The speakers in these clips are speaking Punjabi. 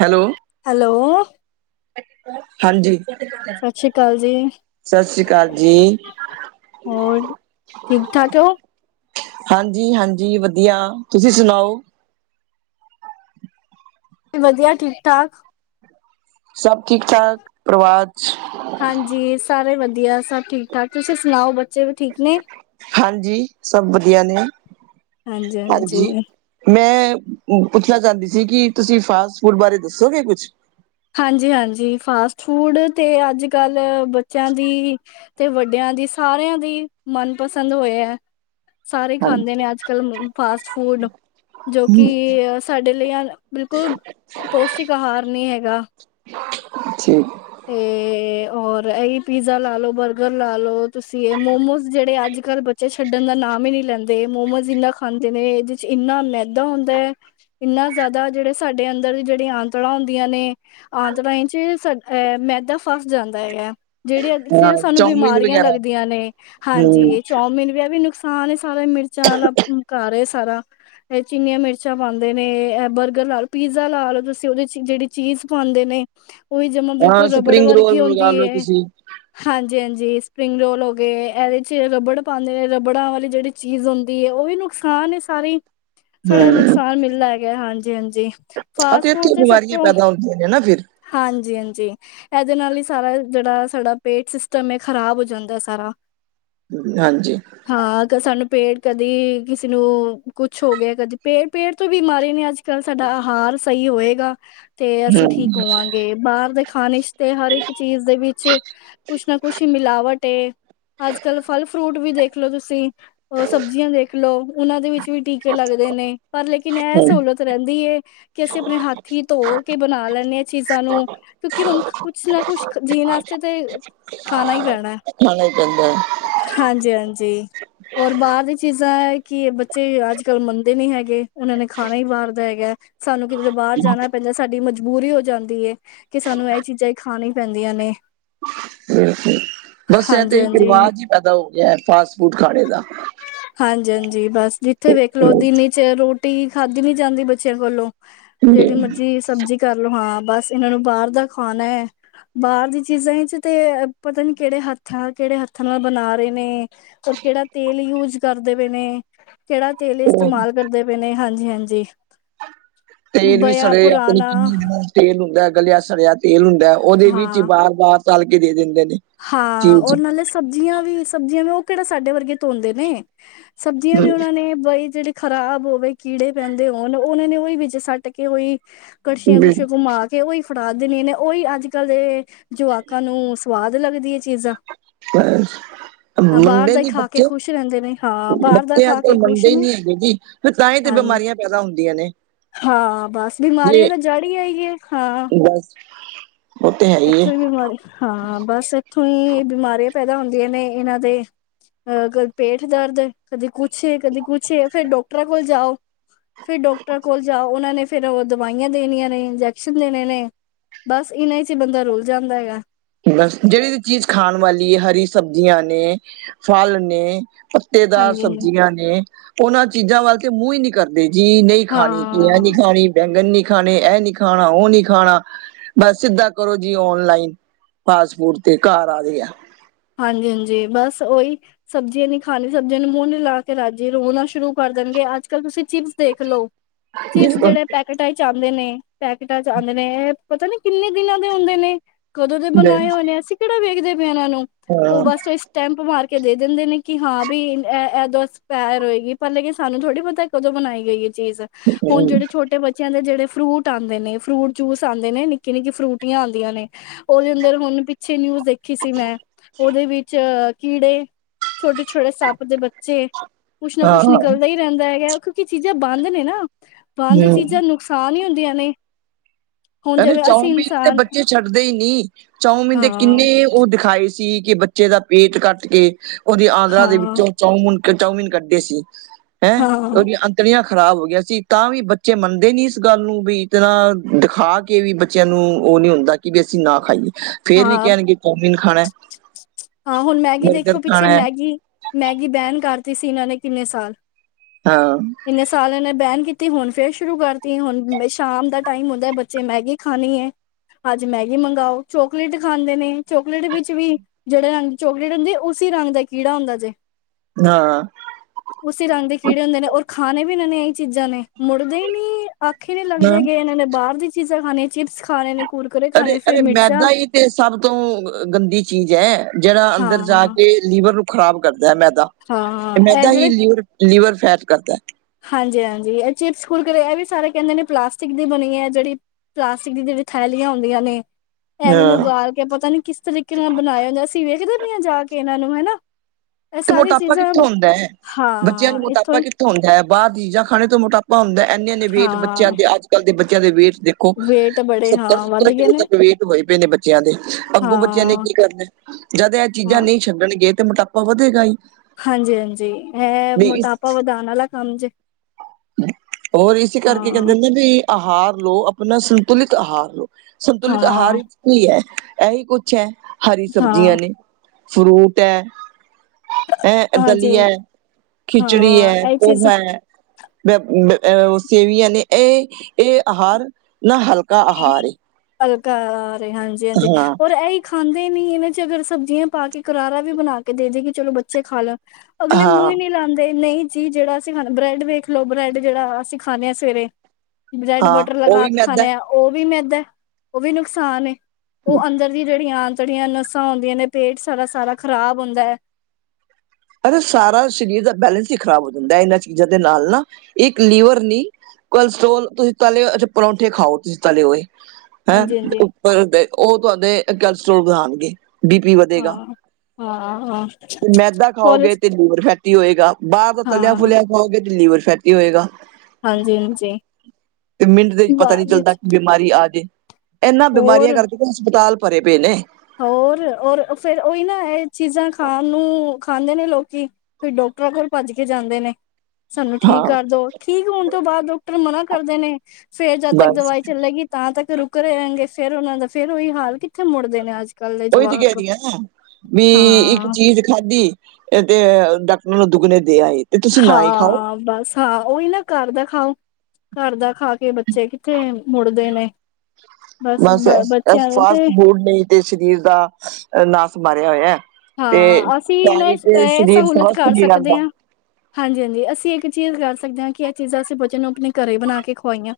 ਹੈਲੋ ਹੈਲੋ ਹਾਂਜੀ ਸਤਿ ਸ੍ਰੀ ਅਕਾਲ ਜੀ, ਸਤਿ ਸ੍ਰੀ ਅਕਾਲ ਜੀ ਹੋਰ ਠੀਕ ਠਾਕ ਹੋ ਹਾਂਜੀ ਹਾਂਜੀ ਵਧੀਆ ਤੁਸੀਂ ਸੁਣਾਓ ਵਧੀਆ ਠੀਕ ਠਾਕ ਸਭ ਠੀਕ ਠਾਕ ਪ੍ਰਵਾਰ ਚ ਹਾਂਜੀ ਸਾਰੇ ਵਧੀਆ ਸਭ ਠੀਕ ਠਾਕ ਤੁਸੀਂ ਸੁਣਾਓ ਬੱਚੇ ਵੀ ਠੀਕ ਨੇ ਹਾਂਜੀ ਸਭ ਵਧੀਆ ਨੇ ਹਾਂਜੀ ਮੈਂ ਪੁੱਛਣਾ ਚਾਹੁੰਦੀ ਸੀ ਕਿ ਤੁਸੀਂ ਫਾਸਟ ਫੂਡ ਬਾਰੇ ਦੱਸੋਗੇ ਕੁਛ ਹਾਂਜੀ ਹਾਂਜੀ ਫਾਸਟ ਫੂਡ ਤੇ ਅੱਜ ਕੱਲ ਬੱਚਿਆਂ ਦੀ ਤੇ ਵੱਡਿਆਂ ਦੀ ਸਾਰਿਆਂ ਦੀ ਮਨਪਸੰਦ ਹੋਏ ਹੈ ਸਾਰੇ ਹਾਂ ਖਾਂਦੇ ਨੇ ਅੱਜ ਕੱਲ ਫਾਸਟ ਫੂਡ ਜੋ ਕਿ ਸਾਡੇ ਲਈ ਬਿਲਕੁਲ ਪੋਸ਼ਟਿਕ ਆਹਾਰ ਨਹੀਂੀ ਹੈਗਾ ੱਠੀਕ ਤੇ ਔਰ ਇਹੀ ਪੀਜ਼ਾ ਲਾ ਲ ਲੋ ਬਰਗਰ ਲਾ ਲ ਲੋ ਤੁਸੀਂ ਇਹ ਮੋਮੋਜ਼ ਜਿਹੜੇ ਅੱਜ ਕੱਲ੍ਹ ਬੱਚੇ ਛੱਡਣ ਦਾ ਨਾਮ ਹੀ ਨਹੀਂੀ ਲੈਂਦੇ ਦੇ ਮੋਮੋਜ਼ ਇੰਨਾ ਖਾਂਦੇ ਨੇ ਇਹਦੇ ਚ ਇੰਨਾ ਮੈਦਾ ਹੁੰਦਾ ਹੈ ਇੰਨਾ ਜ਼ਿਆਦਾ ਜਿਹੜੇ ਸਾਡੇ ਅੰਦਰ ਦੀ ਜਿਹੜੀਆਂ ਆਂਤੜਾਂ ਹੁੰਦੀਆਂ ਨੇ ਆਦ ਰਾਹੀਂ ਚ ਅਹ ਮੈਦਾ ਫਸ ਜਾਂਦਾ ਹੈਗਾ ਹਾਂ ਜਿਹੜੇ ਸਾਨੂੰ ਚੌਮਿਨ ਬਿਮਾਰੀਆਂ ਵਗੈਰਾ ਲੱਗਦੀਆਂ ਨੇ ਹਾਂਜੀ ਹਮ ਇਹ ਚੌਮਿਨ ਵੀ ਵੀ ਨੁਕਸਾਨ ਸ ਨੇ ਸਾਰਾ ਮਿਰਚਾਂ ਵਾਲਾ ਮੁਕਾ ਰਹੇ ਸਾਰਾ ਇਹਦੇ ਚ ਇਨੀਆਂ ਮਿਰਚਾਂ ਪਾਉਂਦੇ ਨੇ ਇਹ ਬਰਗਰ ਲਾ ਲਓ ਪੀਜ਼ਾ ਲਾ ਲਓ ਤੁਸੀਂ ਉਹਦੇ ਚ ਜਿਹੜੀ ਚੀਜ਼ ਪਾਉਂਦੇ ਨੇ। ਉਹੀ ਜਮਾ ਹਾਂ ਬਿਲਕੁਲ ਰਬੜ ਸਪਰਿੰਗ ਵਰਗੀ ਰੋਲ ਆਉਂਦੀ ਲਗਾ ਲੋ ਹੈ। ਤੁਸੀਂ ਹਾਂਜੀ ਹਾਂਜੀ ਸਪਰਿੰਗ ਰੋਲ ਹੋ ਗਏ ਇਹਦੇ ਚ ਰੱਬੜ ਪਾਉਂਦੇ ਨੇ ਰਬੜਾਂ ਵਾਲੀ ਜਿਹੜੀ ਚੀਜ਼ ਹੁੰਦੀ ਹੈ ਉਹ ਵੀ ਨੁਕਸਾਨ ਏ ਸਾਰੀ। ਛੱਢਾ ਹਮ ਨੁਕਸਾਨ ਮਿਲਦਾ ਗਿਆ ਹਾਂਜੀ ਹਾਂਜੀ ਫਾਸਟ ਅਤੇ ਫੂਡ ਇੱਥੇ ਤੇ ਸਭ ਬਿਮਾਰੀਆਂ ਤੋਂ ਪੈਦਾ ਹੁੰਦੀਆਂ ਨਾ ਫ਼ਿਰ ਹਾਂਜੀ ਹਾਂਜੀ ਇਹਦੇ ਨਾਲ ਹੀ ਸਾਰਾ ਜਿਹੜਾ ਸਾਡਾ ਪੇਟ ਸਿਸਟਮ ਹੈ ਖ਼ਰਾਬ ਹੋ ਜਾਂਦਾ ਸਾਰਾ। ਹਾਂਜੀ ਹਾਂ ਸਾਨੂੰ ਪੇਟ ਕਦੀ ਕਿਸੇ ਨੂੰ ਕੁਛ ਹੋ ਗਿਆ ਕਦੇ ਪੇਟ ਪੇਟ ਤੋਂ ਬਿਮਾਰੇ ਨੇ ਅੱਜ ਚੱਲ ਸਾਡਾ ਹਾਲ ਸਹੀ ਹੋਏਗਾ ਤੇ ਅਸੀਂ ਹਮ ਠੀਕ ਹੋਵਾਂਗੇ ਬਾਹਰ ਦੇ ਖਾਣੇ ਵਿੱਚ ਤੇ ਹਰ ਇੱਕ ਚੀਜ਼ ਦੇ ਵਿੱਚ ਕੁਛ ਨਾ ਕੁਛ ਮਿਲਾਵਟ ਏ ਅੱਜ ਕਲ ਫਲ ਫਰੂਟ ਵੀ ਦੇਖ ਲੋ ਤੁਸੀਂ। ਅ ਸਬਜ਼ੀਆਂ ਦੇਖ ਲਓ ਉਹਨਾਂ ਦੇ ਵਿੱਚ ਵੀ ਕ ਲੱਗਦੇ ਨੇ ਪਰ ਲੇਕਿਨ ਇਹ ਸਹੂਲਤ ਰਹਿੰਦੀ ਏ। ਕਿ ਅਸੀਂ ਆਪਣੇ ਹੱਥ ਈ ਧੋ ਕੇ ਬਣਾ ਲੈਂਦੇ ਹਾਂ। ਚੀਜ਼ਾਂ ਨੂੰ ਕਿਉਂਕਿ ਹੁਣ ਕੁਛ ਨਾ ਕੁਛ ਜੀਣ ਵਾਸਤੇ ਤੇ ਖਾਣਾ ਹੀ ਪੈਣਾ। ਖਾਣਾ ਹੀ ਪੈਂਦਾ। ਹਾਂਜੀ ਹਾਂਜੀ। ਹੋਰ ਬਾਹਰ ਦੀ ਚੀਜ਼ਾਂ ਹੈ ਕਿ ਬੱਚੇ ਅੱਜ ਕੱਲ੍ਹ ਮੰਨਦੇ ਨਹੀਂ ਹੈਗੇ। ਉਹਨਾਂ ਨੇ ਖਾਣਾ ਹੀ ਬਾਹਾਰ ਦਾ ਹੈਗਾ ਸਾਨੂੰ ਕਿਧਰ ਬਾਹਰ ਜਾਣਾ ਪੈਂਦਾ ਸਾਡੀ ਮਜਬੂਰੀ ਹੋ। ਜਾਂਦੀ ਏ। ਕਿ ਸਾਨੂੰ ਇਹ ਚੀਜ਼ਾਂ ਹੀ ਖਾਣੀ ਪੈਂਦੀਆਂ ਨੇ। ਬਿਲਕੁਲ ਬਸ ਇਹ ਤੇ ਇੱਕ ਹਾਂਜੀ-ਹਾਂਜੀ, ਰਿਵਾਜ ਹੀ ਪੈਦਾ ਹੋ ਗਿਆ ਫਾਸਟ ਫੂਡ ਖਾਣੇ ਦਾ ਹਾਂਜੀ, ਹਾਂਜੀ ਬਸ ਜਿੱਥੇ ਵੇਖ ਲਓ ਦਿਨੀ ਚ ਰੋਟੀ ਖਾਧੀ ਨੀ ਜਾਂਦੀ ਬੱਚਿਆਂ ਕੋਲੋਂ। ਜਿਹੜੀ ਮਰਜੀ ਸਬਜ਼ੀ ਕਰ ਲੋ ਹਾਂ ਬਸ ਇਹਨਾਂ ਨੂੰ ਬਾਹਰ ਦਾ ਖਾਣਾ ਹੈ। ਬਾਹਰ ਦੀਆਂ ਚੀਜ਼ਾਂ ਵਿੱਚ ਤੇ ਪਤਾ ਨੀ ਕਿਹੜੇ ਹੱਥਾਂ ਨਾਲ ਕਿਹੜੇ ਹੱਥਾਂ ਨਾਲ ਬਣਾ ਰਹੇ ਨੇ। ਉਹ ਕਿਹੜਾ ਤੇਲ ਯੂਜ ਕਰਦੇ ਪਏ ਨੇ। ਕਿਹੜਾ ਤੇਲ ਉਹ ਇਸਤੇਮਾਲ ਕਰਦੇ। ਨੇ ਹਾਂਜੀ ਹਾਂਜੀ। ਤੇਲ ਵੀ ਬਇਆ ਸੜੇ ਆਪਣੇ ਪੁਰਾਣਾ ਕਿੰਨੇ ਦਿਨਾਂ ਤੇਲ ਹੁੰਦਾ ਹੈ ਗਲਿਆ ਸੜਿਆ ਤੇਲ ਹੁੰਦਾ ਹੈ ਉਹਦੇ ਵਿੱਚ ਹਾਂ ਬਾਰ ਬਾਰ ਤਲ ਕੇ ਦੇ ਦਿੰਦੇ ਨੇ। ਹਾਂ ਚੀਜ਼। ਔਰ ਨਾਲੇ ਸਬਜ਼ੀਆਂ ਵੀ ਸਬਜ਼ੀਆਂ ਵੀ ਉਹ ਕਿਹੜਾ ਸਾਡੇ ਵਰਗੇ ਧੋਦੇ ਨੇ। ਸਬਜ਼ੀਆਂ ਵੀ ਹੂੰ, ਉਹਨਾਂ ਨੇ ਬਾਈ ਜਿਹੜੇ। ਖ਼ਰਾਬ ਹੋਵੇ ਕੀੜੇ ਪੈਂਦੇ ਹੋਣ ਉਹਨਾਂ ਨੇ ਉਹੀ ਵਿੱਚ ਸੱਟ ਕੇ ਉਹੀ ਕੜਛੀਆਂ ਬਿਲ ਕੁੜਛੀਆਂ ਘੁਮਾ ਕੇ। ਕੇ ਉਹੀ ਫੜਾ ਦੇਣੀ ਨੇ ਉਹੀ ਅੱਜ ਕੱਲ ਦੇ ਜਵਾਕਾਂ ਨੂੰ ਸਵਾਦ ਲੱਗਦੀ ਹੈ। ਚੀਜ਼ਾਂ ਬਸ ਬਾਹਰ ਮੰਨਦੇ ਦਾ ਹੀ ਨੀ ਖਾ ਕੇ ਬੱਚੇ ਖੁਸ਼ ਰਹਿੰਦੇ ਨੇ ਹਾਂ ਬਾਹਰ ਦਾ ਬੱਚੇ ਅੱਜ ਖਾ ਕੇ ਕੱਲ ਖੁਸ਼ ਮੰਨਦੇ ਨੇ ਨਹੀਂ ਹੈਗੇ ਜੀ। ਫਿਰ ਤਾਂਹੀ ਤੇ ਹਾਂਜੀ ਬਿਮਾਰੀਆਂ ਪੈਦਾ ਹੁੰਦੀਆਂ ਨੇ। ਹਾਂ, ਬਸ ਜੇ ਬਿਮਾਰੀਆਂ ਤਾਂ ਜੜ ਹੀ ਆ ਹੀ ਇਹੀ ਏ ਹਾਂ। ਬਸ ਉਹ ਤੇ ਹੈ ਏ। ਇੱਥੋਂ ਹੀ ਬਿਮਾਰੀ ਹਾਂ ਬਸ ਇੱਥੋਂ ਹੀ ਬਿਮਾਰੀਆਂ ਪੈਦਾ ਹੁੰਦੀਆਂ ਨੇ। ਇਹਨਾਂ ਦੇ ਹਾਂ ਕਦੀ ਪੇਟ ਦਰਦ। ਕਦੇ ਕੁਛ ਏ ਕਦੇ ਕੁਛ ਏ ਫੇਰ ਡਾਕਟਰਾਂ ਕੋਲ ਜਾਓ ਫੇਰ ਡਾਕਟਰ ਕੋਲ ਜਾਓ। ਉਹਨਾਂ ਨੇ ਫੇਰ ਉਹ ਦਵਾਈਆਂ ਦੇਣੀਆਂ ਨੇ ਇੰਜੈਕਸ਼ਨ ਦੇਣੇ ਨੇ ਬਸ ਇਹਨਾ ਚ ਬੰਦਾ ਰੁਲ ਜਾਂਦਾ ਹੈਗਾ। ਬਸ ਜਿਹੜੀ ਚੀਜ਼ ਖਾਣ ਵਾਲੀ ਹਰੀ ਸਬਜ਼ੀਆਂ ਨੇ ਫਲ ਨੇ। ਪੱਤੇਦਾਰ ਹਾਂਜੀ ਹਾਂਜੀ ਸਬਜ਼ੀਆਂ ਨੇ ਉਹਨਾਂ ਚੀਜ਼ਾਂ ਵੱਲ ਤੇ ਮੂੰਹ ਹੀ ਨ ਕਰਦੇ ਜੀ ਨਹੀਂ ਖਾਣੀ ਘੀਆ ਹਾਂ ਨੀ ਖਾਣੀ। ਬੈਂਗਨ ਨੀ ਖਾਣੇ। ਇਹ ਨੀ ਖਾਣਾ ਉਹ ਨੀ ਖਾਣਾ। ਬਸ ਸਿੱਧਾ ਕਰੋ ਜੀ ਓਨਲਾਈਨ। ਫਾਸਟਫੂਡ ਤੇ ਘਰ ਆ ਰਿਹਾ ਆ। ਹਾਂਜੀ ਹਾਂਜੀ ਬਸ ਉਹੀ ਸਬਜ਼ੀਆਂ ਨੀ ਖਾਣੀ ਸਬਜ਼ੀਆਂ ਨੂੰ ਮੂੰਹ ਲਾ ਕੇ ਰਾਜੀ ਰੋਣਾ ਸ਼ੁਰੂ ਕਰ ਦੇਣਗੇ ਅੱਜ ਕੱਲ ਤੁਸੀਂ ਚਿਪਸ ਦੇਖਲੋ ਚਿਪਸ ਬਿਲਕੁਲ ਜਿਹੜੇ ਪੈਕੇਟ ਆਏ ਆਦੇ ਨੇ ਪੈਕਟਾਂ ਚ ਆਦੇ ਨੇ ਇਹ ਪਤਾ ਨਹੀਂ ਕਿੰਨੇ ਦਿਨਾਂ ਦੇ ਹੁੰਦੇ ਨੇ। ਕਦੋਂ ਦੇ ਬਣਾਏ ਹੋਏ ਨੇ ਅਸੀਂ ਕਿਹੜਾ ਵੇਖਦੇ ਪਏ ਇਹਨਾਂ ਨੂੰ ਹਾਂ ਉਹ ਬਸ ਸਟੈਂਪ ਮਾਰ ਕੇ ਦੇ ਦਿੰਦੇ ਨੇ ਕਿ ਹਾਂ ਇਦੋਂ ਐਕਸਪਾਇਰ ਹੋਏਗੀ ਪਰ ਲੇਕ ਸਾਨੂੰ ਥੋੜ੍ਹੀ ਪਤਾ ਕਦੋਂ ਬਣਾਈ ਗਈ ਹੈ ਚੀਜ਼ ਹੁਣ ਹਮ ਜਿਹੜੇ ਛੋਟੇ ਬੱਚੇ। ਚਲੋ ਜਿਹੜੇ ਫਰੂਟ ਆਉਂਦੇ ਨੇ ਫਰੂਟ ਜੂਸ ਆਉਂਦੇ ਨਿੱਕੀਆਂ ਨਿੱਕੀਆਂ ਫਰੂਟੀਆਂ ਆਉਂਦੀਆਂ ਨੇ। ਓਦੇ ਅੰਦਰ ਹੁਣ ਪਿੱਛੇ ਨਿਊਜ਼ ਦੇਖੀ ਸੀ ਮੈਂ ਉਹਦੇ ਵਿੱਚ ਕੀੜੇ। ਛੋਟੇ ਛੋਟੇ ਸੱਪ ਦੇ ਬੱਚੇ ਕੁੱਛ ਨਾ ਹਾਂ ਕੁੱਛ ਨਿਕਲਦਾ ਹੀ। ਰਹਿੰਦਾ ਹੈਗਾ ਕਿਉਂਕਿ ਚੀਜ਼ਾਂ ਬੰਦ ਨੇ ਨਾ ਬੰਦ ਹਮ ਚੀਜ਼ਾਂ ਨੁਕਸਾਨ ਹੀ ਹੁੰਦੀਆਂ ਨੇ। ਹੁਣ ਕਹਿੰਦੇ ਜਿਵੇਂ ਅਸੀਂ ਚੋਮੀਨ ਤੇ ਇਨਸਾਨ ਬੱਚੇ ਛੱਡਦੇ ਹੀ ਨਹੀਂ ਚੋਮੀਨ ਹਾਂ ਦੇ ਕਿੰਨੇ ਉਹ ਦਿਖਾਈ ਸੀ ਕਿ ਬੱਚੇ ਦਾ ਪੇਟ ਕੱਟ ਕੇ ਉਹਦੀ ਆਂਦਾਂਰਾ ਹਾਂ ਦੇ ਵਿੱਚੋਂ ਚੌਮੁਨ ਚਾਊਮਨ ਕੱਡੇ ਸੀ ਹੈਂ। ਹਾਂ ਤੜੀਆਂ ਖ਼ਰਾਬ ਹੋ ਗਿਆ ਸੀ ਤਾਂ ਵੀ ਬੱਚੇ ਮੰਨਦੇ ਨੀ ਇਸ ਗੱਲ ਨੂੰ ਵੀ ਇ ਤਨਾ ਦਿਖਾ ਕੇ ਕੇ ਵੀ ਬੱਚਿਆਂ ਨੂੰ ਉਹ ਨਹੀਂ ਹੁੰਦਾ ਕਿ ਵੀ ਅਸੀਂ ਨਾ ਖਾਈਏ ਫੇਰ ਵੀ ਹਾਂ ਕਹਿਣਗੇ ਚੌਮੀਿਨ ਖਾਣਾ। ਹਾਂ ਹੁਣ ਮੈਗੀ ਦੇਖੋ ਬਰਗਰ ਪਿੱਛੇ ਖਾਣਾ ਹੈ ਮੈਗੀ ਮੈਗੀ ਬੈਨ ਕਰਤੀ ਸੀ ਇਹਨਾਂ ਨੇ ਕਿੰਨੇ ਸਾਲ ਹਾਂ। ਇੰਨੇ ਸਾਲ ਨੇ ਬੈਨ ਕੀਤੀ ਹੁਣ ਫੇਰ ਸ਼ੁਰੂ ਕਰਤੀ ਹੁਣ ਸ਼ਾਮ ਦਾ ਟਾਈਮ ਹੁੰਦਾ ਬੱਚੇ ਮੈਗੀ ਖਾਣੀ ਹੈ। ਅੱਜ ਮੈਗੀ ਮੰਗਾਓ ਚੋਕਲੇਟ ਖਾਂਦੇ ਨੇ ਚੋਕਲੇਟ ਵਿੱਚ ਵੀ ਜਿਹੜੇ ਰੰਗ ਦੀ ਚੋਕਲੇਟ ਹੁੰਦੀ ਉਸੀ ਰੰਗ ਦਾ ਕੀੜਾ ਹੁੰਦਾ ਜੇ। ਹਾਂ ਉਸੇ ਰੰਗ ਦੇ ਕੀੜੇ ਹੁੰਦੇ ਨੇ ਔਰ ਖਾਣੇ ਵੀ ਇਹਨਾਂ ਨੇ ਇਹੀ ਚੀਜ਼ਾਂ ਨੇ ਮੁੜਦੇ ਹੀ ਨੀ। ਆਖੇ ਨੀ ਲੱਗਦੇ ਹਾਂ ਹੈਗੇ ਇਹਨਾਂ ਨੇ ਬਾਹਰ ਦੀ ਚੀਜ਼ਾਂ ਖਾਣੀਆਂ ਚਿਪਸ ਖਾਣੇ ਨੇ ਕੁਰਕੁਰੇ ਅਰੇ ਖਾਣੇ ਫਿਰ ਅਰੇ ਮਿਰਚਾਂ ਮੈਦਾ ਹੀ ਤੇ ਸਭ ਤੋਂ ਗੰਦੀ ਚੀਜ਼ ਹੈ ਜਿਹੜਾ ਅੰਦਰ ਜਾ ਹਾਂ ਕੇ ਲੀਵਰ ਨੂੰ ਖਰਾਬ ਕਰਦਾ ਹੈ। ਮੈਦਾ- ਹਾਂ ਇਹ ਮੈਦਾ ਹੀ ਜਿਹੜੇ ਲੀਵਰ ਲੀਵਰ ਫੈਟ ਕਰਦਾ ਹਾਂਜੀ ਹਾਂਜੀ ਇਹ ਚਿਪਸ ਕੁਰਕਰੇ ਇਹ ਵੀ ਸਾਰੇ ਕਹਿਦੇ ਨੇ ਪਲਾਸਟਿਕ ਦੀ ਬਣੀ ਹੈ। ਜਿਹੜੀ ਪਲਾਸਟਿਕ ਦੀ ਜਿਹੜੀ ਥੈਲੀਆਂ ਹੁੰਦੀਆਂ ਨੇ ਇਹਨਾ ਹਾਂ ਨੂੰ ਗਾਲ ਕੇ ਪਤਾ ਨੀ ਕਿਸ ਤਰੀਕੇ ਨਾਲ ਬਣਾਇਆ ਜਾਦਾ ਅਸੀ ਵੇਖਦੇ ਪਈ ਹ ਜਾ ਕੇ ਇਹਨਾ ਨੂੰ ਹਨਾ ਇਹ ਤੇ ਸਾਰੀ ਮੋਟਾਪਾ ਚੀਜ਼ਾਂ ਕਿਥੋਂ ਹੁੰਦਾ ਹੈ। ਬੱਚਿਆਂ ਨੂੰ ਹਾਂ ਇੱਥੋਂ ਮੋਟਾਪਾ ਹੀ ਕਿਥੋ ਹੁੰਦਾ ਹੈ। ਬਾਰ ਦੀ ਚੀਜ਼ਾ ਖਾਣੇ ਤੋ ਮੋਟਾਪਾ ਹੁੰਦਾ ਇਨੇ ਇਨੇ ਵੇਟ ਹਾਂ ਬੱਚਿਆਂ ਦੇ ਅਜ ਕਲ ਦੇ ਬੱਚਿਆਂ ਦੇ ਵੇਟ ਦੇਖੋ ਵੇਟ ਬੜੇ ਸੱਤਰ ਹਾਂ ਸੱਤਰ ਵੱਧ ਗਏ ਕਿਲੋ ਨੇ ਤੱਕ ਵੇਟ ਹੋਏ ਪਏ ਨੇ ਬਚਿਆ ਦੇ ਅਗੋਂ ਬੱਚਿਆਂ ਨੇ ਹਾਂ ਕੀ ਕਰਨਾ ਜਦ ਇਹ ਚੀਜਾ ਹਾਂ ਨਹੀ ਛੱਡਣਗੇ ਤੇ ਮੋਟਾਪਾ ਵਧੇਗਾ ਈ। ਹਾਂਜੀ ਹਾਂਜੀ ਇਹ ਮੋਟਾਪਾ ਵਧਾਉਣ ਵਾਲਾ ਕੰਮ ਜੇ ਹੋਰ ਇਸ ਕਰਕੇ ਹਾਂ, ਕਹਿਦੇ ਨਾ ਵੀ ਆਹਾਰ ਲੋਓ ਆਪਣਾ ਸੰਤੁਲਿਤ ਆਹਾਰ ਲਓ ਸੰਤੁਲਿਤ ਆਹਾਰ ਹਾਂ, ਵਿਚ ਕੀ ਹੈ। ਇਹੀ ਕੁਛ ਹੈ। ਹਰੀ ਹਾਂ, ਸਬਜ਼ੀਆਂ ਨੇ ਫਰੂਟ ਹੈ। ਐ ਹਾਂਜੀ ਦਲੀਆ ਖਿਚੜੀ ਹਾਂ ਹੈ। ਇਹ ਚੀਜ਼ ਪੋਹਾ ਹੈ। ਸੇਵੀਆਂ ਨੇ ਇਹ- ਇਹ ਆਹਾਰ ਨਾ ਹਲਕਾ ਆਹਾਰ ਹਲਕਾ ਆਹਾਰ ਏ ਹਾਂਜੀ- ਹਾਂਜੀ ਹਾਂ ਔਰ ਇਹ ਹੀ ਖਾਂਦੇ ਨੀ ਇਹਨਾਂ 'ਚ ਅਗਰ ਸਬਜ਼ੀਆਂ ਪਾ ਕੇ ਕਰਾਰਾ ਵੀ ਬਣਾ ਕੇ ਦੇਦੇ ਕਿ ਚਲੋ ਬੱਚੇ ਖਾ ਲੈਣ ਅਗਲੇ ਮੂੰਹ ਹਾਂ ਹੀ ਨਹੀ ਲਾਂਦੇ ਨਹੀ ਜੀ ਜਿਹੜਾ ਅਸੀ ਬਰੈਡ ਵੇਖ ਲਓ ਬ੍ਰੈਡ ਜਿਹੜਾ ਅਸੀ ਖਾਂਦੇ ਹਾਂ ਸਵੇਰੇ ਬ੍ਰੈਡ ਹਾਂ ਬਟਰ ਉਹ ਲਗਾ ਵੀ ਕੇ ਮੈਦਾ ਖਾਣੇ ਆ। ਉਹ ਵੀ ਮੈਦਾ ਏ ਉਹ ਵੀ ਨੁਕਸਾਨ ਏ। ਉਹ ਅੰਦਰ ਦੀ ਜਿਹੜੀ ਆ ਜੇੜੀਆਂ ਨਸਾਂ ਹੁੰਦੀਆਂ ਨੇ ਪੇਟ ਸਾਰਾ ਸਾਰਾ ਖਰਾਬ ਹੁੰਦਾ ਏ ਅ ਸਾਰਾ ਸਰੀਰ ਦਾ ਬੈਲੇੈਸ ਹੀ ਖਰਾਬ ਹੋ ਜਾਦਾ ਇਹਨਾਂ ਚੀਜ਼ਾ ਦੇ ਨਾਲ ਨਾ ਇਕ ਲੀਵਰ ਨੀ ਕੋਲਸਟੋਲ ਤੁਸੀ ਤਲੇ ਓ ਅੱਛਾ ਪਰੌਂਠੇ ਖਾਓ ਤੁਸੀ ਤਲੇ ਹੋਏ ਹੈਂ। ਹਾਂਜੀ-ਹਾਂਜੀ ਉਪਰ ਉਹ ਤੁਹਾਡੇ ਕੈਲਸਟਰ੍ਰੋਲ ਵਧਾਉਣਗੇ ਹਾਂ -ਹਾਂ- ਹਾਂ- ਮੈਦਾ ਕੋਲਜ ਖਾਓਗੇ ਤੇ ਲੀਵਰ ਫੈਟੀ ਹੋਏਗਾ ਬਾਹਰ ਦਾ ਤਲਿਆ ਹਾਂ, ਫੁਲਿਆ ਖਾਓਗੇ ਤੇ ਲੀਵਰ ਫੈਟੀ ਹੋਏਗਾ। ਹਾਂਜੀ-ਹਾਂਜੀ ਤੇ ਮਿੰਟ ਦੇ ਪਤਾ ਬਾਹਰ ਨੀ ਚੱਲਦਾ ਵਿੱਚ ਬਿਮਾਰੀ ਆ ਜਾੇ ਇਹਨਾਂ ਬਿਮਾਰੀਆਂ ਕਰਕੇ ਹਸਪਤਾਲ ਭਰੇ ਪਏ ਨੇ ਹੋਰ- ਹੋਰ ਫੇਰ ਉਹੀ ਨਾ ਇਹ ਚੀਜ਼ਾ ਖਾਣ ਨੂੰ ਖਾਂਦੇ ਨੇ ਲੋਕੀ ਫੇਰ ਡਾਕਟਰਾਂ ਕੋਲ ਭੱਜ ਕੇ ਜਾਂਦੇ ਨੇ ਸਾਨੂੰ ਹਾਂ ਠੀਕ ਕਰ ਦੋ ਠੀਕ ਹੋਣ ਤੋਂ ਬਾਅਦ ਡਾਕਟਰ ਮਨਾ ਕਰਦੇ ਨੇ ਫੇਰ ਜਦ ਤੱਕ ਬਸ ਦਵਾਈ ਚਲੇਗੀ ਤਾਂ ਤੱਕ ਰੁਕ ਰਹੇਗੇ ਫੇਰ ਉਹਨਾਂ ਦਾ ਫੇਰ ਉਹੀ ਹਾਲ ਕਿਥੇ ਮੁੜਦੇ ਨੇ ਅਜ ਉਹੀ ਤੇ ਕਹਿ ਰਹੀ ਆ ਵੀ ਇਕ ਹਾਂ, ਚੀਜ਼ ਖਾਧੀ ਇਹ ਤੇ ਡਾਕਟਰਾਂ ਨੂੰ ਦੁਖਣੇੇ ਦੇ ਆ ਹਾਂ ਬਸ ਹਾਂ ਉਹੀ ਨਾ ਘਰ ਦਾ ਖਾਓ ਘਰ ਦਾ ਖਾ ਕੇ ਬੱਚੇ ਕਿਥੇ ਮੁੜਦੇ ਨੇ ਬਸ ਬੱਸ ਬ ਏਸ ਏਸ ਬੱਚਿਆਂ ਨੂੰ ਫਾਸਟ ਤੇ ਫੂਡ ਨੇ ਹੀ ਤੇ ਸਰੀਰ ਦਾ ਨਾਸ ਮਾਰਿਆ ਹੋਇਆ। ਤੇ ਹਾਂ ਅਸੀ ਤਾਂ ਹੀ ਤੇ ਇਹਨਾਂ ਸਰੀਰ ਸਹੂਲਤ ਸਵਸਥ ਕਰ ਨਹੀਂ ਸਕਦੇ ਰਹਿੰਦਾ ਹਾਂ। ਹਾਂਜੀ- ਹਾਂਜੀ ਅਸੀ ਇਕ ਚੀਜ਼ ਕਰ ਸਕਦੇ ਹਾਂ ਕਿ ਇਹ ਚੀਜ਼ਾ ਅਸੀ ਬੱਚੇ ਨੂੰ ਆਪਣੇ ਘਰੇ ਹੀ ਬਣਾ ਕੇ ਖੁਵਾਈਆਂ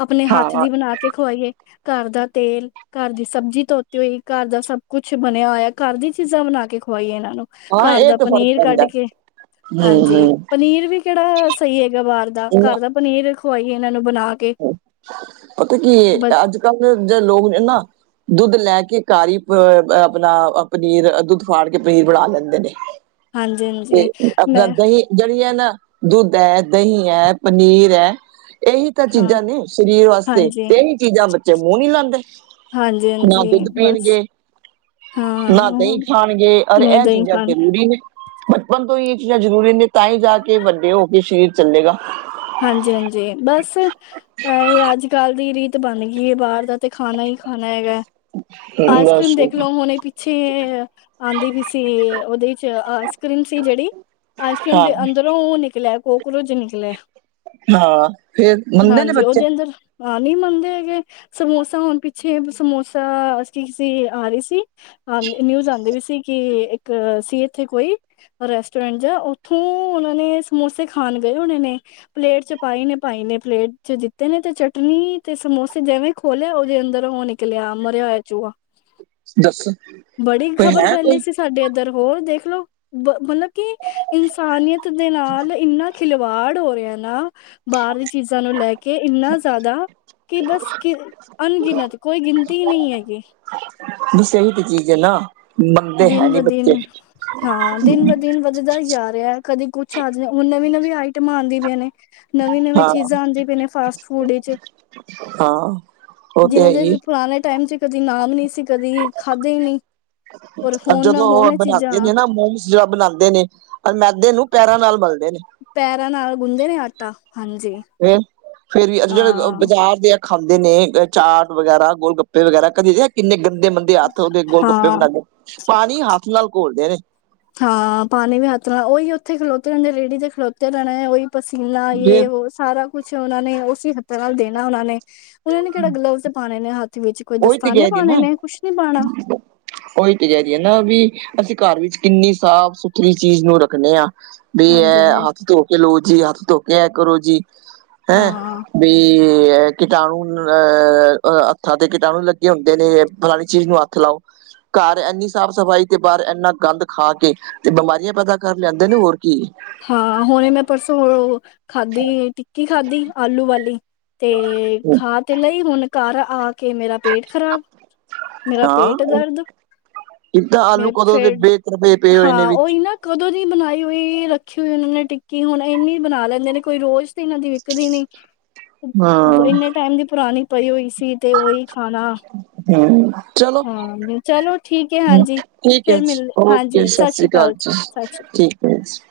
ਆਪਣੇ ਹੱਥ ਹਾਂ ਦੀ ਬਣਾ ਕੇ ਖਵਾਈਏ ਘਰ ਦਾ ਤੇਲ ਘਰ ਦੀ ਸਬਜ਼ੀ ਧੋਤੀ ਹੋਈ ਘਰ ਦਾ ਸਭ ਕੁਛ ਬਣਿਆ ਹੋਇਆ ਘਰ ਦੀ ਚੀਜ਼ਾਂ ਬਣਾ ਕੇ ਖਵਾਈਏ ਇਹਨਾਂ ਨੂੰ ਹਾਂ ਘਰ ਇਹ ਦਾ ਤੇ ਫ਼ਰਕ ਪਨੀਰ ਕਢ ਪੈਂਦਾ ਕੇ ਹਾਂਜੀ ਹਮ ਪਨੀਰ ਵੀ ਕਿਹੜਾ ਸਹੀ ਹੈਗਾ ਬਾਹਰ ਦਾ ਘਰ ਦਾ ਹਮ ਪਨੀਰ ਖਵਾਈਏ ਇਹਨਾ ਨੂੰ ਬਣਾ ਕੇ ਪਤਾ ਕੀ ਬ ਹੈ। ਅਜ ਕਲ ਦੇ ਜਿਹੜੇ ਲੋਕ ਨੇ ਨਾ ਦੁੱਧ ਲੈ ਕੇ ਕਾਰੀ ਅ ਆਪਣਾ ਪਨੀਰ ਦੁੱਧ ਫੜ ਕੇ ਪਨੀਰ ਬਣਾ ਲੈਦੇ ਨੇ ਹਾਂਜੀ-ਹਾਂਜੀ, ਤੇ ਅੱਧਾ ਮੈਂ ਦਹੀ- ਜਿਹੜੀਆਂ ਨਾ ਦੁੱਧ ਹੈ। ਦਹੀ ਹੈ। ਪਨੀਰ ਹੈ। ਇਹੀ ਤਾਂ ਹਾਂ, ਚੀਜ਼ਾਂ ਨੇ ਸਰੀਰ ਵਾਸਤੇ ਹਾਂਜੀ। ਤੇਹੀ ਚੀਜ਼ਾਂ ਬੱਚੇ ਮੂੰਹ ਨਹੀ ਲਾਉਦੇ ਨਾ ਹਾਂਜੀ-ਹਾਂਜੀ, ਦੁੱਧ ਬਸ ਪੀਣਗੇੇ- ਨਾ ਹਾਂ, ਦਹੀ ਖਾਣਗੇ ਅ ਨਹੀਂ ਇਹ ਦਹੀਂ ਚੀਜ਼ਾ ਖਾਣ ਜਰੂਰੀ ਨੇ ਬਚਪਨ ਤੋਂ ਈ ਏ ਚੀਜ਼ਾਂ ਜ਼ਰੂਰੀ ਨੇ। ਤਾਂ ਈ ਜਾ ਕੇ ਵੱਡੇ ਹੋ ਕੇ ਸਰੀਰ ਚੱਲੇਗਾ। ਹਾਂਜੀ- ਹਾਂਜੀ ਬਸ। ਹੈ ਏ ਅੱਜ ਕੱਲ੍ਹ ਦੀ ਰੀਤ ਬਣ ਗਈ ਏ ਬਾਰ ਦਾ ਤੇ ਖਾਣਾ ਈ ਖਾਣਾ ਹੈਗਾ। ਆਈਸ ਕ੍ਰੀਮ ਬਸ ਦੇਖ ਲਓ ਹੁਣੇ ਪਿੱਛੇ- ਆਂਦੀ ਵੀ ਸੀ। ਓਦੇ 'ਚ ਆਈਸ ਕ੍ਰੀਮ ਸੀ ਜੇੜੀ ਆਈਸ ਕ੍ਰੀਮ ਹਾਂ ਦੇ ਅੰਦਰ- ਤੇ ਓ ਨਿਕਲਿਆ ਕੋਕਰੋਚ ਨਿਕਲਿਆ। ਹਾਂ ਫੇਰ ਮੰਨਦੇ ਨੇ ਹਾਂਜੀ ਬੱਚੇ। ਉਹਦੇ ਅੰਦਰ ਹਾਂ ਨਈ ਮੰਨਦੇ ਹੈਗੇ। ਸਮੋਸਾ ਹੁਣ ਪਿੱਛੇ ਸਮੋਸਾ ਕੀ ਸੀ ਆ ਰਹੀ ਸੀ। ਹ ਨਿਊਜ਼ ਆਂਦੀ ਵੀ ਸੀ ਕਿ ਇੱਕ ਸੀ ਏਥੇ ਕੋਈ। ਰੈਸਟੋਰੈਂਟ ਜਾਂ ਓਥੋਂ ਉਨਾਂ ਨੇ ਸਮੋਸੇ ਖਾਣ ਗਏ ਹੋਣੇ ਨੇ। ਪਲੇਟ ਚ ਪਾਈ ਨੇ। ਪਾਈ ਨੇ ਪਲੇਟ 'ਚ ਦਿੱਤੇ ਨੇ ਤੇ ਚਟਨੀ ਤੇ ਸਮੋਸੇ ਜਿਵੇਂ ਖੋਲਿਆ ਓਦੇ ਅੰਦਰ ਓ ਨਿਕ- ਲਿਆ ਮਰਿਆ ਹੋਇਆ ਚੂਆ। ਦੱਸ ਬੜੀ ਕੋਈ ਖ਼ਬਰ ਹੈ ਫੈਲੀ ਕੋਈ ਸੀ। ਸਾਡੇ ਏਧਰ ਹੋਰ ਦੇਖ ਲਓ ਬ ਮਲਬ ਕਿ ਇਨਸਾਨੀਅਤ ਦੇ ਨਾਲ ਇੰਨਾ- ਖਿਲਵਾੜ ਹੋ ਰਿਆ ਨਾ। ਬਾਰ ਦੀ ਚੀਜ਼ਾਂ ਨੂੰ ਲੈ ਕੇ ਇੰਨਾ ਜ਼ਾਦਾ। ਕਿ ਬਸ ਕੀ ਅਣਗਿਣਤ ਕੋਈ ਗਿਣਤੀ ਨਈ ਹੈਗੀ। ਬਸ ਏਹੀ ਤੇ ਚੀਜ਼ ਏ ਨਾ। ਮੰਨਦੇ ਹੈ ਦਿਨ ਬ ਨੀ ਬੱਚੇ। ਦਿਨ ਹਾਂ ਦਿਨ ਬ ਦਿਨ ਵੱਧਦਾ ਈ ਜਾ ਰਿਆ ਕਦੀ ਕੁੱਛ ਆ ਜੇ ਹੁਣ ਨਵੀਂ -ਨਵੀਂ ਆਈਟਮਾਂ ਆਂਦੀ ਵੀਆਂ ਨੇ। ਨਵੇਂ ਨਵੇਂ ਹਾਂ ਚੀਜ਼ਾਂ ਆਂਦੀ ਪੀ ਨੇ ਫਾਸਟ ਫੂਡ ਵਿੱਚ। ਹਾਂ ਉਹ ਤੇ ਹੈ ਜਿਨਾਂ ਦੇ ਅਸੀ ਹੀ ਪੁਰਾਣੇ ਟੈਮ 'ਚ ਕਦੀ ਨਾਮ ਨੀ ਸੀ ਕਦੀ ਖਾਧੇ ਹੀ ਨੀ। ਜਦੋਂ ਓ ਬਣਾਂਦੇ ਨੇ ਨਾ ਮੋਮਸ- ਜੇੜਾ ਬਣਾਂਦੇ ਨੇ ਔਰ ਮੈਦੇ ਨੂੰ ਪੈਰਾਂ ਨਾਲ ਮਲਦੇ ਨੇ। ਪੈਰਾਂ ਨਾਲ ਗੁੰਦੇ ਨੇ ਆਟਾ। ਹਾਂਜੀ ਫ ਫੇਰ ਵੀ ਜੇੜੇ ਹਾਂ ਬਾਜ਼ਾਰ ਦੇ- ਖਾਂਦੇ ਨੇ ਚਾਟ ਵਗੈਰਾ, ਗੋਲ ਗੱਪੇ ਵਗੈਰਾ, ਕਦੀ ਰਿਆ ਕਿੰਨੇ ਗੰਦੇ ਮੰਦੇੰ - ਦੇ ਹੱਥ ਓਦੇ ਗੋਲ ਗੱਪੇ ਹਾਂ ਬਣਾਂਦੇ ਪਾਣੀ ਹੱਥ ਨਾਲ ਘੋਲਦੇ ਨੇ। ਹਾਂ ਪਾਣੀ ਵੀ ਹੱਥ ਨਾਲ ਓਹੀ। ਓਥੇ ਖਲੋਤੇ ਰੇਂਦੇ ਰੇੜੀ ਤੇ ਖਲੋਤੇ ਰੈਣੇ ਓਈ। ਪਸੀਨਾ ਜੇ ਯੇ ਓ ਸਾਰਾ ਕੁਛ ਓਨਾ ਨੇ- ਚੀ ਹੱਥਾਂ ਨਾਲ ਦੇਣਾ ਉਨਾ ਨੇ। ਉਨਾਂ ਨੇ ਕੇੜਾ ਗਲਵਜ਼ ਪਾਣੇ ਨੇ ਹੱਥ- ਵਿੱਚ ਕੋਈ ਉਹੀ ਤੇ ਦਸਤਾਨੇ ਪਾਣੇ ਨੇ ਕੁਛ ਨੀ ਪਾਣਾ। ਓਈ ਤੇ ਕੈ ਰੀ ਨਾ ਵੀ ਅਸੀਂ ਘਰ ਵਿੱਚ ਕਿੰਨੀ ਸਾਫ਼ ਸੁਥਰੀ ਚੀਜ਼ ਨੂੰ ਰੱਖਣੇ ਆਂ। ਵੀ ਹਾਂਜੀ ਐ ਹਾਂਜੀ ਹੱਥ ਧੋ ਕੇ ਲੋ ਜੀ। ਹੱਥ ਧੋ ਕੇ ਐ ਕਰੋ ਜੀ। ਹੈਂ ਹਾਂ ਬਈ ਏ ਕੀਟਾਣੂ ਅ ਅ ਹੱਥਾਂ ਤੇ- ਤੇ ਕੀਟਾਣੂ ਲੱਗੇ ਹੁੰਦੇ ਨੇ ਫਲਾਣੀ ਚੀਜ਼ ਨੂੰ ਹੱਥ ਲਾਓ। ਘਰ ਏਨੀ ਸਾਫ਼ ਸਫ਼ਾਈ ਤੇ ਬਾਰ ਏਨਾ ਗੰਦ ਖਾ ਕੇ- ਤੇ ਬਿਮਾਰੀਆਂ ਪੈਦਾ ਕਰ ਲਿਆਂਦੇ ਨੇ ਹੋਰ ਕੀ। ਹਾਂ ਹੁਣੇ ਮੈਂ ਪਰਸੋਂ ਖਾਧੀ। ਟਿੱਕੀ ਖਾਧੀ ਆਲੂ ਵਾਲੀ। ਤੇ ਖਾ ਤੇ ਲਈ ਹੁਣ ਘਰ ਆ ਕੇ ਮੇਰਾ- ਪੇਟ ਖ਼ਰਾਬ। ਮੇਰਾ ਪੇਟ ਹਾਂ ਦਰਦ। ਕਿੱਦਾਂ ਮੇ ਆਲੂ ਕਦੋਂ ਦੇ ਫੇਰ ਬੇਤਰਬੇ ਪਏ ਹੋਏ ਨੇ ਹਾਂ ਵਿੱਚ ਓਈ ਨਾ- ਕਦੋਂ ਦੀ ਬਣਾਈ ਹੋਈ ਰੱਖੀ ਹੋਈ ਉਨਾਂ ਨੇ ਟਿੱਕੀ ਹੁਣ ਏਨੀ ਬਣਾ ਲੈਂਦੇ ਨੇ। ਕੋਈ ਰੋਜ਼ ਤੇ ਇਨਾਂ ਦੀ ਵਿਕਦੀ ਨੀ। ਹਾਂ ਏਨੇ ਟਾਈਮ ਦੀ ਪੁਰਾਣੀ ਪਈ ਹੋਈ ਸੀ ਤੇ ਓਈ ਖਾਣਾ- ਹੂੰ ਚਲੋ ਹਾਂ ਚਲੋ ਠੀਕ ਹੈ ਹਾਂਜੀ ਠੀਕ ਐ ਫਿਰ ਜੀ। ਮਿਲ ਓਕੇ ਹਾਂਜੀ ਸਤਿ ਸ੍ਰੀ ਸਾਸਰੀ ਕਾਲ ਅਕਾਲ ਜੀ ਸਤਿ ਸ਼੍ਰੀ ਠੀਕ। [inaudible]